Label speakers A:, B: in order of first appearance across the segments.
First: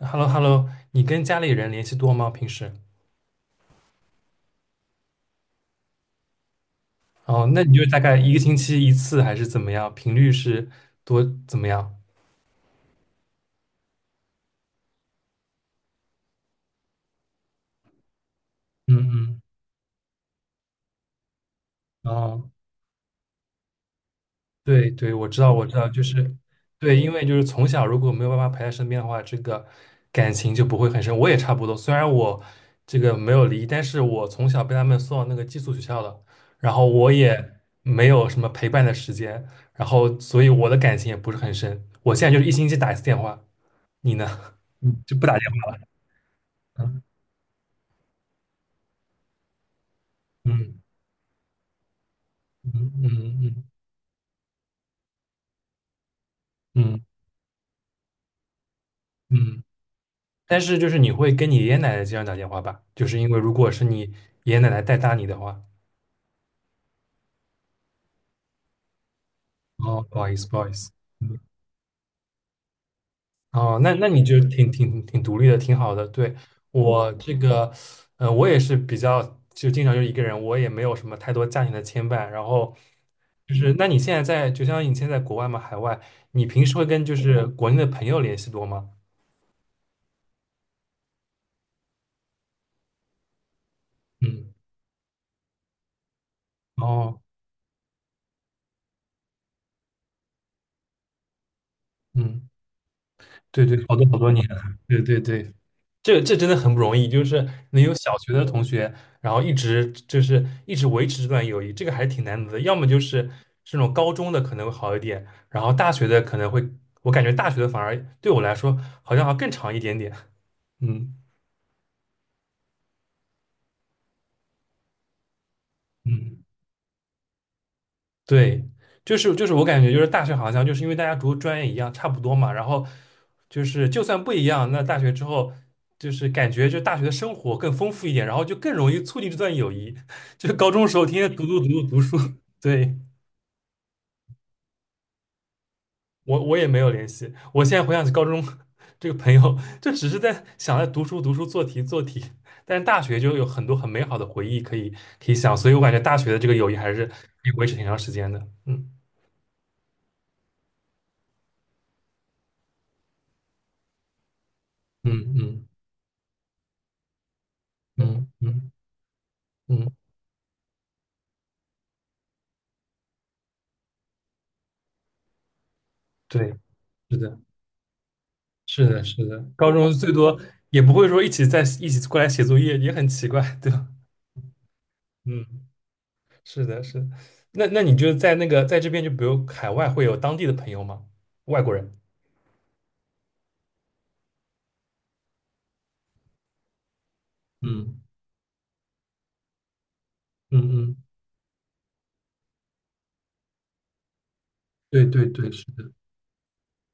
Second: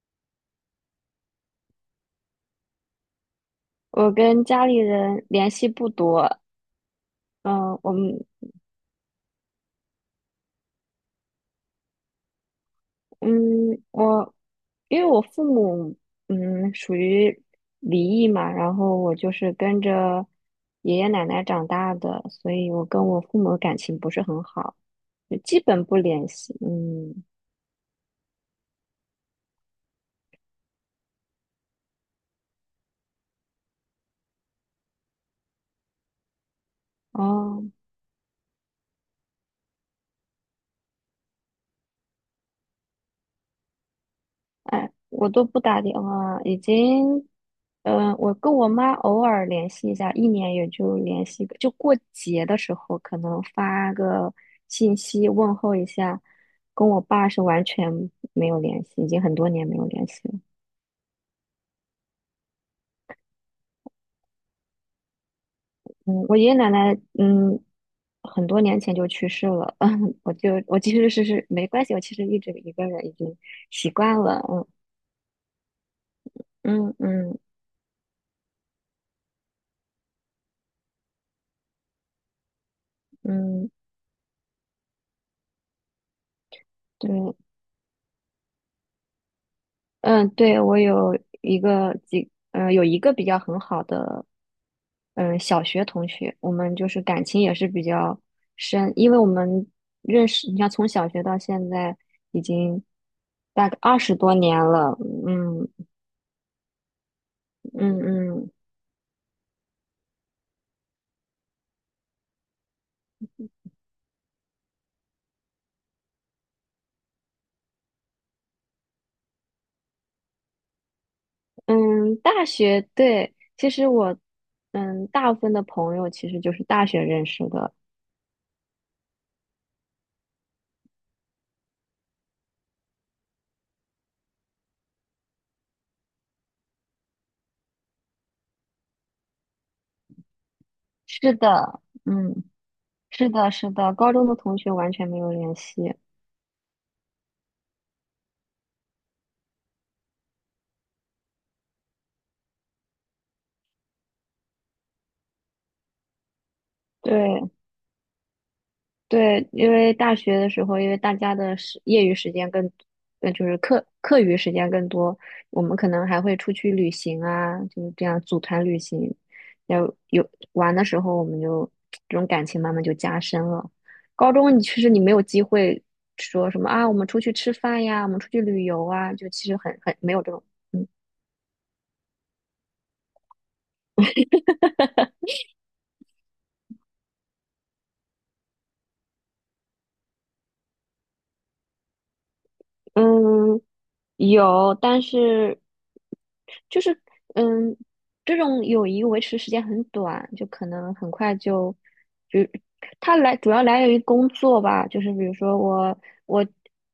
A: h e l l o h e l l o 你跟家里人联系多吗？平时？
B: 我跟家里人联系不多，
A: 哦，那你
B: 嗯，
A: 就
B: 我
A: 大概
B: 们，
A: 一个星期一次还是怎么样？频率是多怎么样？
B: 嗯，我，因为我父母，属于离异嘛，然后我就
A: 嗯
B: 是跟着爷爷奶奶长大
A: 嗯，
B: 的，
A: 哦，
B: 所以我跟我父母感情不是很好，
A: 对对，我
B: 就
A: 知道
B: 基
A: 我知
B: 本
A: 道，
B: 不
A: 就
B: 联
A: 是
B: 系。
A: 对，因为
B: 嗯。
A: 就是从小如果没有爸妈陪在身边的话，这个感情就不会很深。我也差不多，虽然我这个没有离，但是我从小被他们送到那个寄宿学校的，然后我也
B: 哦。
A: 没有什么陪伴的时间，然后所以我的感情也不是很深。我现在就是一星期打一次电话。你呢？
B: 哎，
A: 嗯，就不
B: 我
A: 打
B: 都
A: 电
B: 不
A: 话
B: 打电话，已
A: 了？
B: 经，我跟我妈偶尔联系一下，一年也
A: 嗯
B: 就联系个，就过节的时
A: 嗯
B: 候可
A: 嗯
B: 能
A: 嗯
B: 发个信息问候一下，跟
A: 嗯
B: 我爸是完全没有联系，已经很多
A: 嗯。
B: 年没有联系了。
A: 但是就是你会跟你爷爷奶奶经常打电话吧？就是因为如果是你爷爷奶奶带大你的话，
B: 嗯，我爷爷奶奶，很多年前就去世了。
A: 哦，
B: 嗯，
A: 不好
B: 我
A: 意思，
B: 就
A: 不好意
B: 我其
A: 思。
B: 实是
A: 嗯，
B: 是没关系，我其实一直一个人已经
A: 哦，
B: 习
A: 那
B: 惯
A: 你就
B: 了。
A: 挺独立的，挺好的。对，
B: 嗯嗯
A: 我这
B: 嗯
A: 个，我也是比较就经常就一个人，我也没有什么太多家庭的牵绊。然后就
B: 嗯。
A: 是，那你现在在，就像你现在在国外嘛，海外，你平时会跟就
B: 对。
A: 是国内的朋友联系多吗？
B: 嗯，对。我有一个比较很好的，
A: 嗯，
B: 小学同学，我们就是
A: 哦，
B: 感情也是比较深，因为我们认识，你看从小学到现在已
A: 嗯。
B: 经
A: 对
B: 大概
A: 对，好
B: 二
A: 多
B: 十
A: 好多
B: 多
A: 年
B: 年
A: 了，
B: 了。
A: 对对对，
B: 嗯
A: 这真的很不容易，就是能有
B: 嗯
A: 小学的
B: 嗯
A: 同学，然后一直就是一直维持这段友谊，这个还是挺难得的。要么就是这种高中的可能会好一点，然后大学的可能会，我感觉大学的反而对我来说好像还更长一点点。嗯
B: 嗯。大学，对，其实我，大部分的朋友其实
A: 嗯。
B: 就是大学认识的。
A: 对，就是我感觉就是大学好像就是因为大家读的专业一样，差不多嘛，然后就是就算不一样，那大学之后就是感觉就大学的生活更丰富一点，然后就更容易促进这段友谊。就是高中时候天
B: 是
A: 天读读读
B: 的。
A: 读读书，
B: 嗯，
A: 对，
B: 是的，是的，高中的同学完全没有联系。
A: 我也没有联系。我现在回想起高中 这个朋友，就只是在想在读书读书做题做题，但是大学就有很多很美好的回忆可以想，所以我感觉大学的这个友谊还是可以
B: 对，
A: 维持挺长时间的。嗯
B: 对，因为大学的时候，因为大家的业余时间更，就是课余时间更
A: 嗯
B: 多，我
A: 嗯
B: 们可能还会出去旅行啊，就是这样
A: 嗯
B: 组团
A: 嗯
B: 旅行。要
A: 嗯。
B: 有玩的时候，我们就这种感情慢慢就加深了。高中其实你没有机会说
A: 对，
B: 什么啊，我们
A: 是
B: 出去
A: 的，
B: 吃饭呀，我们出去旅游
A: 是的，
B: 啊，
A: 是
B: 就
A: 的，
B: 其实
A: 高
B: 很
A: 中
B: 很
A: 最
B: 没有这
A: 多
B: 种。
A: 也
B: 嗯
A: 不会说一起在一起过来写作业，也很奇怪，对吧？嗯，是的，是的。那你就在那个在这边，就比如海外会有当地的朋友吗？外国人？
B: 嗯。有，但是就是嗯，
A: 嗯
B: 这种友谊维持时间很短，就
A: 嗯
B: 可能
A: 嗯，
B: 很快就，就它来主要来源于工作吧，就
A: 对
B: 是比
A: 对
B: 如
A: 对，
B: 说
A: 是的，
B: 我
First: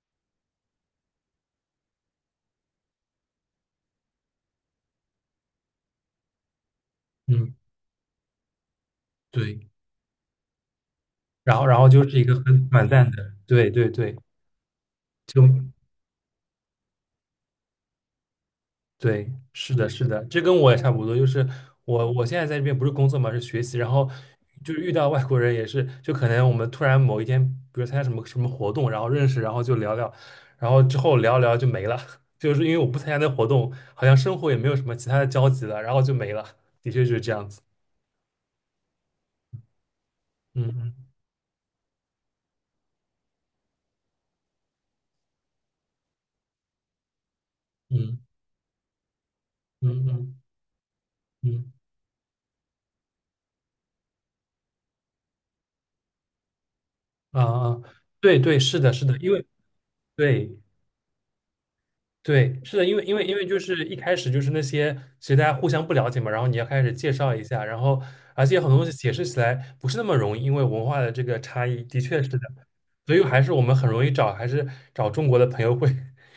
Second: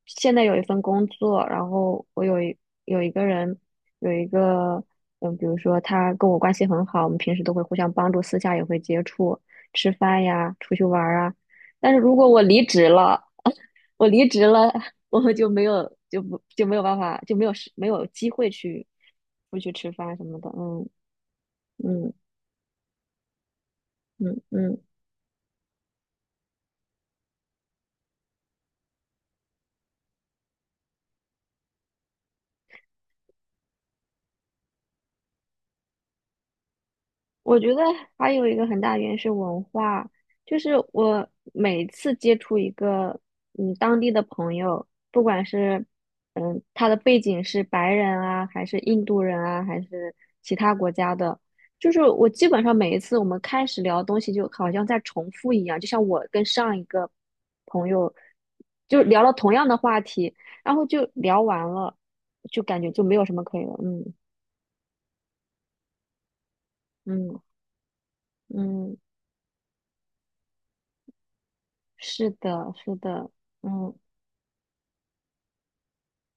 B: 现在有一份工作，然后我有一有一个人有一个嗯，比如说他跟我关系很好，我们平时都
A: 嗯，
B: 会互相帮助，私下也会接触，
A: 对，
B: 吃饭呀，出去玩儿啊。
A: 然后
B: 但是
A: 就
B: 如
A: 是一
B: 果
A: 个
B: 我离
A: 很短
B: 职
A: 暂
B: 了，
A: 的，对对
B: 我
A: 对，
B: 离职了，我
A: 就
B: 就没有就不就没有办法就没有时没有机会去
A: 对，
B: 出去
A: 是的，
B: 吃
A: 是
B: 饭
A: 的，
B: 什么
A: 这
B: 的。
A: 跟我也
B: 嗯
A: 差不多。就是我，
B: 嗯
A: 我现在在这边不是工作嘛，是学习，然后
B: 嗯
A: 就是
B: 嗯。
A: 遇到外国人也是，就可能我们突然某一天，比如参加什么什么活动，然后认识，然后就聊聊，然后之后聊聊就没了，就是因为我不参加那活动，好像生活也没有什么其他的交集了，然后就没了。的确就是这样
B: 我
A: 子。
B: 觉得还有一个很大原因是文化，就是
A: 嗯
B: 我每次接触一个当地的朋友，不管是他的背景是白人
A: 嗯
B: 啊，还是印度人啊，还
A: 嗯嗯
B: 是
A: 嗯
B: 其他国家的，
A: 嗯
B: 就是我基本上每一次我们开始聊东西，就好像在重复一样，就像我跟上一个
A: 啊啊，
B: 朋友
A: 对对，是的，
B: 就
A: 是的，
B: 聊
A: 因
B: 了
A: 为
B: 同样的话题，
A: 对。
B: 然后就聊完了，
A: 对，
B: 就
A: 是
B: 感
A: 的，
B: 觉
A: 因
B: 就
A: 为因
B: 没有
A: 为
B: 什
A: 因
B: 么
A: 为就
B: 可以了。
A: 是一
B: 嗯
A: 开始就是那些，其实大家互相不了解嘛，然后你要开始介绍一
B: 嗯
A: 下，然后而且很多东西
B: 嗯。
A: 解释起来不是那么容易，因为文化的这个差异，的确是
B: 是
A: 的，
B: 的，是
A: 所以
B: 的。
A: 还是我们很
B: 嗯，
A: 容易找，还是找中国的朋友会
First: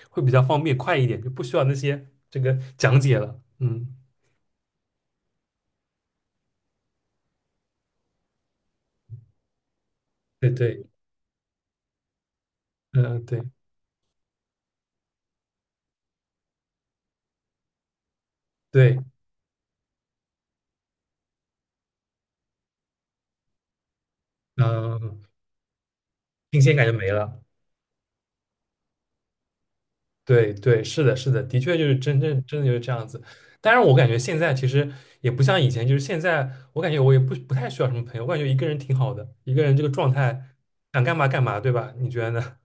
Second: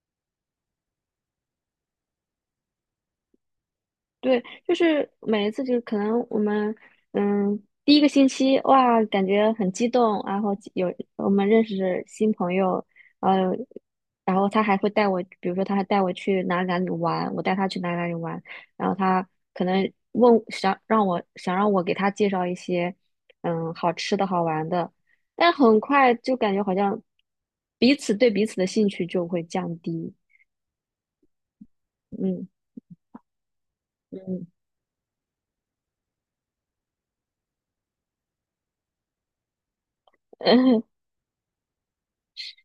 A: 会比较方便快一点，就不需要那些这个讲解了。嗯，
B: 对，就是每一次就可能我们，第一个星期哇，感觉很激动，然
A: 对
B: 后
A: 对，
B: 有我们认识新朋友，
A: 嗯、对
B: 呃，然后他还会带我，比如说他还带我去哪里哪里玩，我带他去哪里哪里玩，然后
A: 对，
B: 他可能问想让我想让我给他介绍一些，好吃的好玩的，
A: 嗯、
B: 但很快就感
A: 新
B: 觉好
A: 鲜感就
B: 像
A: 没了。
B: 彼此对彼此的兴趣就会降低。
A: 对对，是的，是的，的确就是真正
B: 嗯
A: 真的就是这样子。当然，我感觉现
B: 嗯。
A: 在其实也不像以前，就是现在我感觉我也不太需要什么朋友，我感觉一个人挺好的，一个人这个状态
B: 嗯，
A: 想干嘛干嘛，对吧？你觉得呢？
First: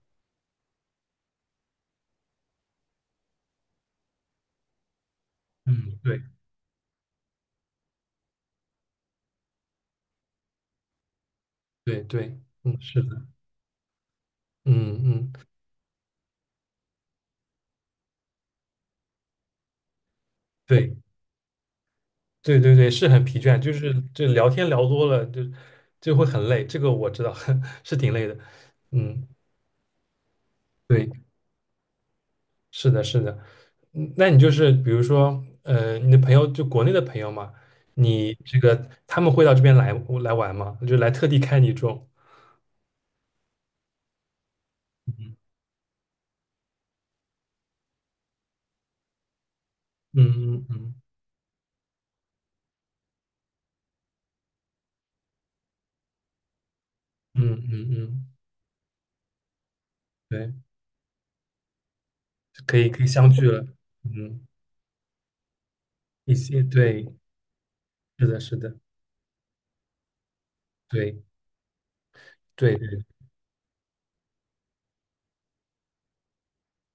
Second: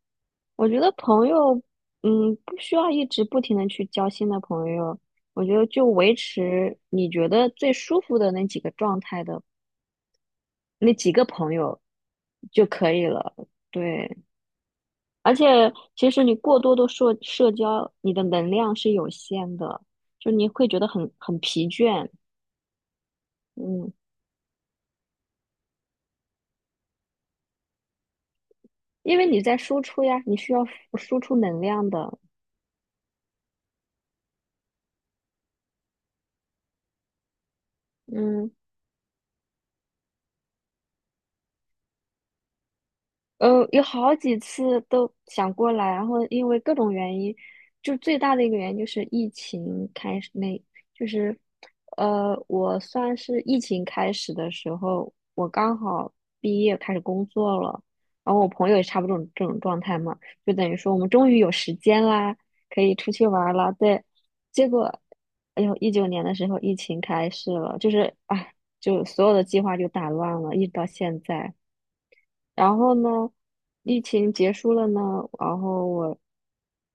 B: 我觉得朋友，不需要一直不停的去交新的朋友。我觉得就
A: 嗯
B: 维
A: 对
B: 持你觉得最舒服的那几个状态的那几个朋友
A: 对对，
B: 就
A: 嗯，
B: 可
A: 是
B: 以
A: 的，
B: 了。对。
A: 嗯嗯，
B: 而且其实你过多的社交，你的能量是有限的，就你会觉得
A: 对
B: 很疲倦。
A: 对对对，是很疲倦，就是
B: 嗯，
A: 这聊天聊多了就会很累，这个我知道 是挺累的，
B: 因为
A: 嗯。
B: 你在输出呀，你需要输
A: 对。
B: 输出能量的。
A: 是的，是的，嗯，那你就是比如说，你的朋友就国内的朋友嘛，你
B: 嗯。
A: 这个他们会到这边来玩吗？就来特地看你这种，
B: 有好几次都想过来，然后因为各种原因，就最大的一个原因就是疫情开始那，
A: 嗯嗯
B: 就是，我算是疫情开始的时候，我刚好毕业开始工
A: 嗯
B: 作了，
A: 嗯嗯嗯，
B: 然后我朋友也差不多这种状态嘛，
A: 对，
B: 就等于说我们终于有时间啦，
A: 可
B: 可
A: 以
B: 以
A: 可以
B: 出去
A: 相聚
B: 玩儿
A: 了，
B: 啦，对，
A: 嗯，
B: 结果，哎呦，19年的
A: 一
B: 时候
A: 些
B: 疫情
A: 对，
B: 开始了，就是
A: 是的，
B: 啊，
A: 是的，
B: 就所有的计划就打乱了，一直到现
A: 对
B: 在。
A: 对
B: 然后
A: 对，
B: 呢，疫情结束了呢，然后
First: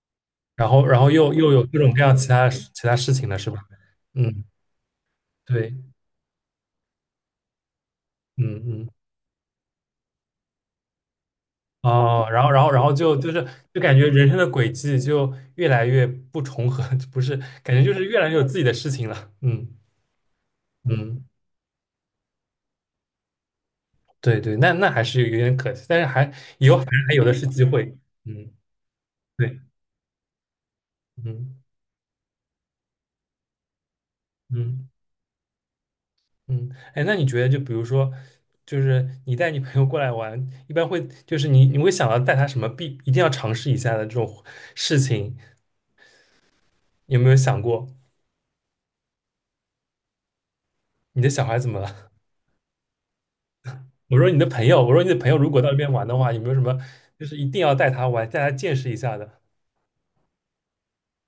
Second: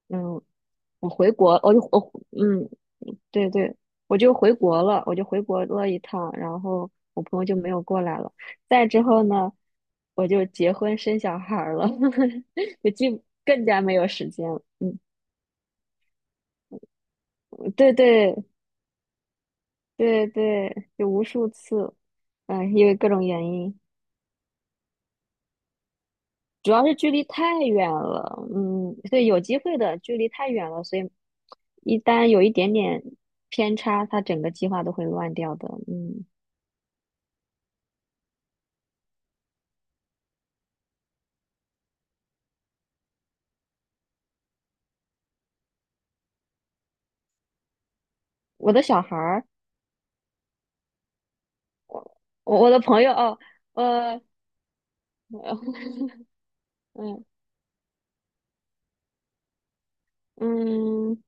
B: 嗯，
A: 然后然
B: 我
A: 后
B: 回
A: 又
B: 国，
A: 有
B: 我
A: 各
B: 就
A: 种各
B: 我，
A: 样其他
B: 嗯，
A: 其他事情了，是
B: 对
A: 吧？
B: 对，我就
A: 嗯，
B: 回国了，我就回国
A: 对，
B: 了一趟，然后我朋友就没有过来了。
A: 嗯
B: 再
A: 嗯。
B: 之后呢，我就结婚生小孩儿了，
A: 哦，然后，然后，然 后
B: 就
A: 就
B: 更
A: 就是
B: 更
A: 就
B: 加没
A: 感
B: 有
A: 觉人
B: 时
A: 生的
B: 间了，
A: 轨迹就越来越不重合，不是，感觉就
B: 对
A: 是越来越
B: 对
A: 有自己的事情了。嗯
B: 对对，就无
A: 嗯，
B: 数次，因为各种原因。
A: 对对，那还是有点可惜，但是以
B: 主
A: 后还
B: 要是距
A: 还有
B: 离
A: 的是
B: 太
A: 机
B: 远
A: 会。
B: 了。
A: 嗯，
B: 嗯，对，有机
A: 对，
B: 会的，距离太远了，所以
A: 嗯
B: 一旦有一点点偏差，他整个计划
A: 嗯
B: 都会乱掉的。嗯，
A: 嗯，哎，那你觉得就比如说，就是你带你朋友过来玩，一般会就是你会想到带他什么一定要尝试一下的这种事情，有没有想过？
B: 我的小孩儿，
A: 你的小孩怎么了？
B: 我的朋友。哦。
A: 我
B: 呃，
A: 说你的朋友，我说你的朋友如果到那边 玩的话，有没有什么
B: 嗯
A: 就是一定要带他玩，带他见识一下的？
B: 嗯，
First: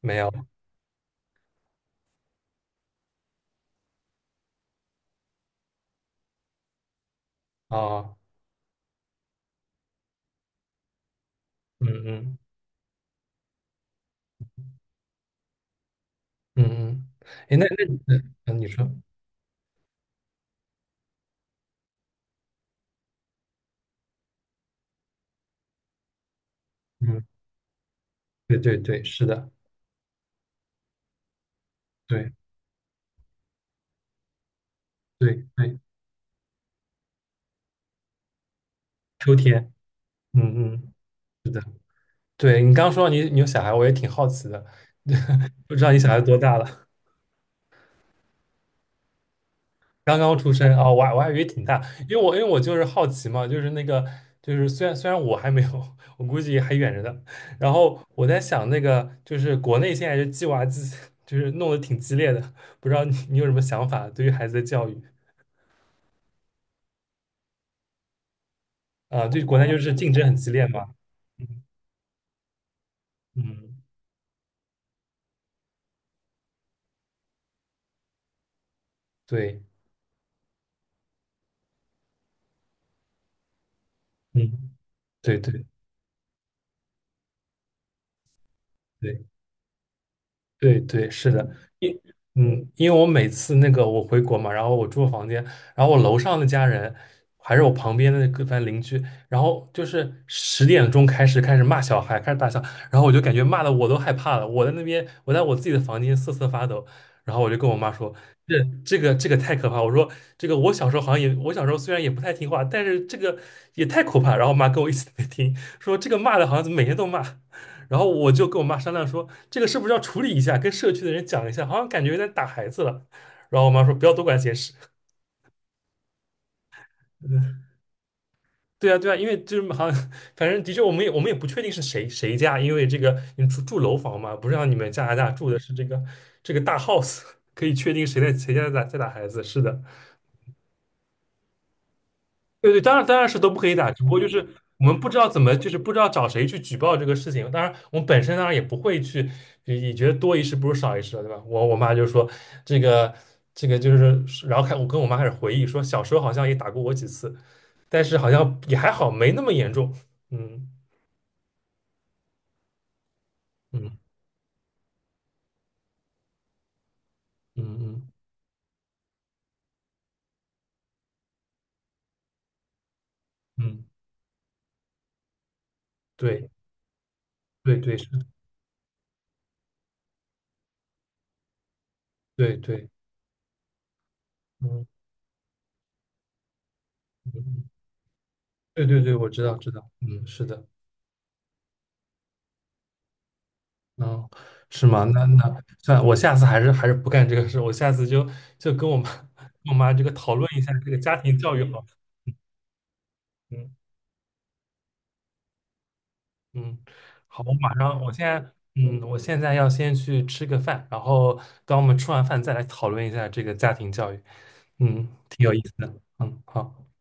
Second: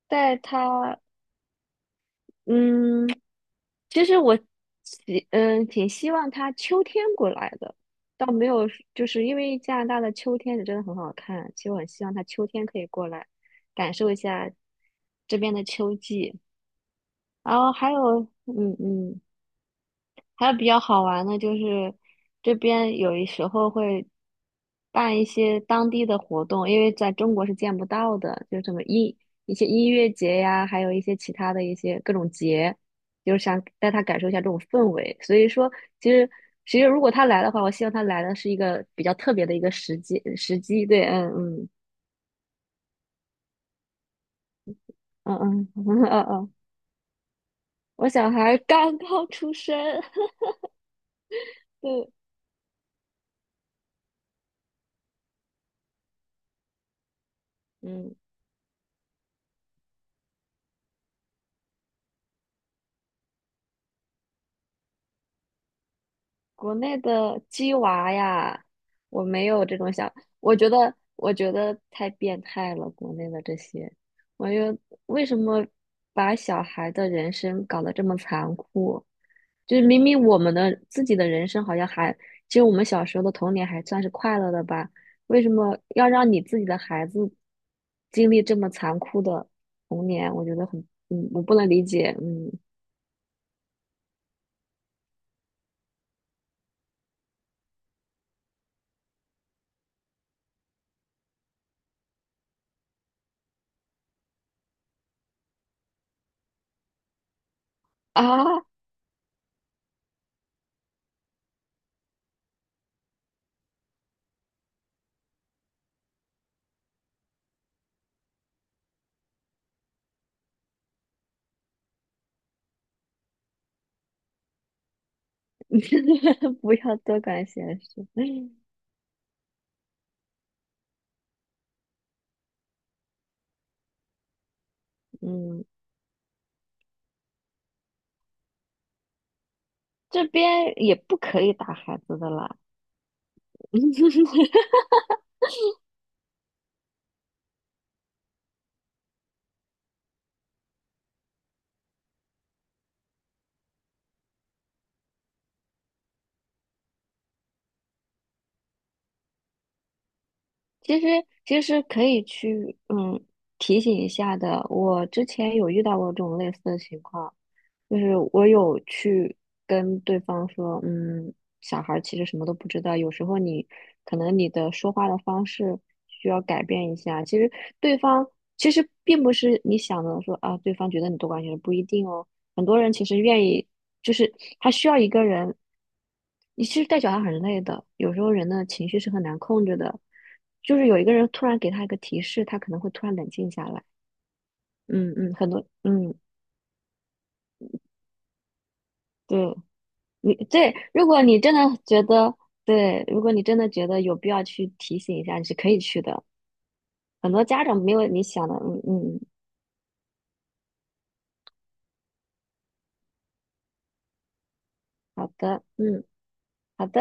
A: 没有
B: 带他嗯，其实我挺希望他秋天过来的，
A: 啊，
B: 倒没有，就是因为加拿大的秋天是真的很好看，其实我很
A: 嗯
B: 希望他
A: 嗯
B: 秋天可以过来，感受一下这边的秋季。
A: 嗯嗯，哎，
B: 然
A: 那
B: 后
A: 那
B: 还
A: 你
B: 有，
A: 那你
B: 嗯
A: 说，
B: 嗯，还有比较好玩的就是，这边有一时候会办一些当地的活动，因为在
A: 嗯，
B: 中国是见不到的，
A: 对
B: 就什
A: 对
B: 么
A: 对，是的，
B: 一些音乐节呀，还有一些其他的一些各种
A: 对
B: 节，就是想带他感受一下这种氛围。所
A: 对
B: 以说，
A: 对，
B: 其实其实如果他来的话，我希望他来的是一个比较特
A: 秋
B: 别的一个
A: 天，
B: 时机
A: 嗯
B: 时机。
A: 嗯，
B: 对。嗯
A: 是的，
B: 嗯
A: 对你刚刚说到你有小孩，我也挺好奇的，
B: 嗯 嗯
A: 不知道你
B: 嗯
A: 小孩
B: 嗯
A: 多
B: 嗯。
A: 大了？
B: 我小孩刚刚出生。
A: 刚刚出生啊，我还以为挺 大，
B: 对。
A: 因为我就是好奇嘛，就是那个就是虽然我还没有，我估计还远着呢。然后
B: 嗯。
A: 我在想那个就是国内现在就鸡娃就是弄得挺激烈的，不知道你有什么想法对于孩子的教育
B: 国内的鸡娃呀，我
A: 啊？对，
B: 没
A: 国
B: 有
A: 内
B: 这
A: 就是
B: 种
A: 竞
B: 想，
A: 争很激
B: 我
A: 烈
B: 觉得
A: 嘛。
B: 我
A: 嗯
B: 觉得太变态了，国内的这
A: 嗯，
B: 些，我觉得为什么把小孩的人生搞得这么残酷？
A: 对，
B: 就是明明我们的自己的人生好像还，其实我们小时候的童年还算是快乐的
A: 嗯，
B: 吧，
A: 对
B: 为什
A: 对
B: 么要让你自己的孩子经历这么残
A: 对。
B: 酷的童年？我觉得
A: 对
B: 很，
A: 对，是
B: 我
A: 的，
B: 不
A: 嗯，
B: 能理解。嗯，
A: 嗯，因为我每次那个我回国嘛，然后我住房间，然后我楼上的家人，还是我旁边的那个反正邻居，然后就是10点钟开始骂小孩，开始大笑，然后我就感觉骂的我都害怕了，我在那边我在我自己的房间瑟瑟发抖，然后我就跟我妈说，这这个太可怕，我说这个我小时候好像也我小时候虽然也不太听话，但是这个也太可怕，然后我妈跟我一起在听，说这个骂的好像怎么每天都骂，然后我就跟我妈商量说，这个是不是要处理一下，跟社区的人讲一下，好像感觉有点打孩子了。然后我妈说不要多管闲事。
B: 不要多管
A: 嗯，
B: 闲事。
A: 对啊，对啊，因为就是 好像，反正的确，我们也不确定是谁家，因为这个你住楼房嘛，不是让你们加拿大住的
B: 嗯。
A: 是这个大 house，可以确定谁在谁家在打孩子。是的，
B: 这边也不可以打孩子的啦。
A: 对对，当然是都不可以打，只不过就是 我们不知道怎么，就是不知道找谁去举报这个事情。当然，我们本身当然也不会去，也觉得多一事不如少一事了，对吧？我妈就说这个这个就是，然后我跟我妈开始回忆说，小时候好像也打过我几次，但是好像也还好，没那么严重。嗯
B: 其实其实可以去提醒
A: 嗯
B: 一下的。我之前有遇到过这种类似的情况，
A: 嗯
B: 就
A: 嗯
B: 是我有去跟对方说，小孩儿其实什么都不知道，有时候你
A: 嗯，
B: 可能你的说话的方式需要
A: 对
B: 改变一下。其实
A: 对对
B: 对
A: 是，
B: 方其实并不是你想的说啊，对方觉得你多管闲事，不一定哦。
A: 对
B: 很多
A: 对，
B: 人其实愿意，就是他
A: 嗯
B: 需要一个人。你其实带小孩
A: 嗯，
B: 很累
A: 嗯，
B: 的，有时候人的
A: 对
B: 情绪
A: 对
B: 是
A: 对，
B: 很
A: 我
B: 难
A: 知道
B: 控
A: 知
B: 制
A: 道，
B: 的，
A: 嗯，是的。
B: 就是有一个人突然给他一个提示，他可能会突然冷静下来。
A: 嗯，是吗？
B: 嗯
A: 那
B: 嗯。很
A: 那
B: 多
A: 算了，我下次还是不干这个事，我下次就跟我妈
B: 对。
A: 跟我妈这个
B: 你
A: 讨论一下
B: 对，
A: 这个家庭教育好了。
B: 觉得对，如果你真的
A: 嗯
B: 觉得有必要去提醒一下，你是可以去的。
A: 嗯，
B: 很多
A: 好，我
B: 家
A: 马
B: 长没
A: 上，
B: 有
A: 我
B: 你
A: 现
B: 想
A: 在
B: 的。嗯
A: 嗯，我
B: 嗯。
A: 现在要先去吃个饭，然后等我们吃完饭再来讨论一下这个家庭教育。嗯，
B: 好
A: 挺有意
B: 的。
A: 思的。
B: 嗯
A: 嗯，好。
B: 好的。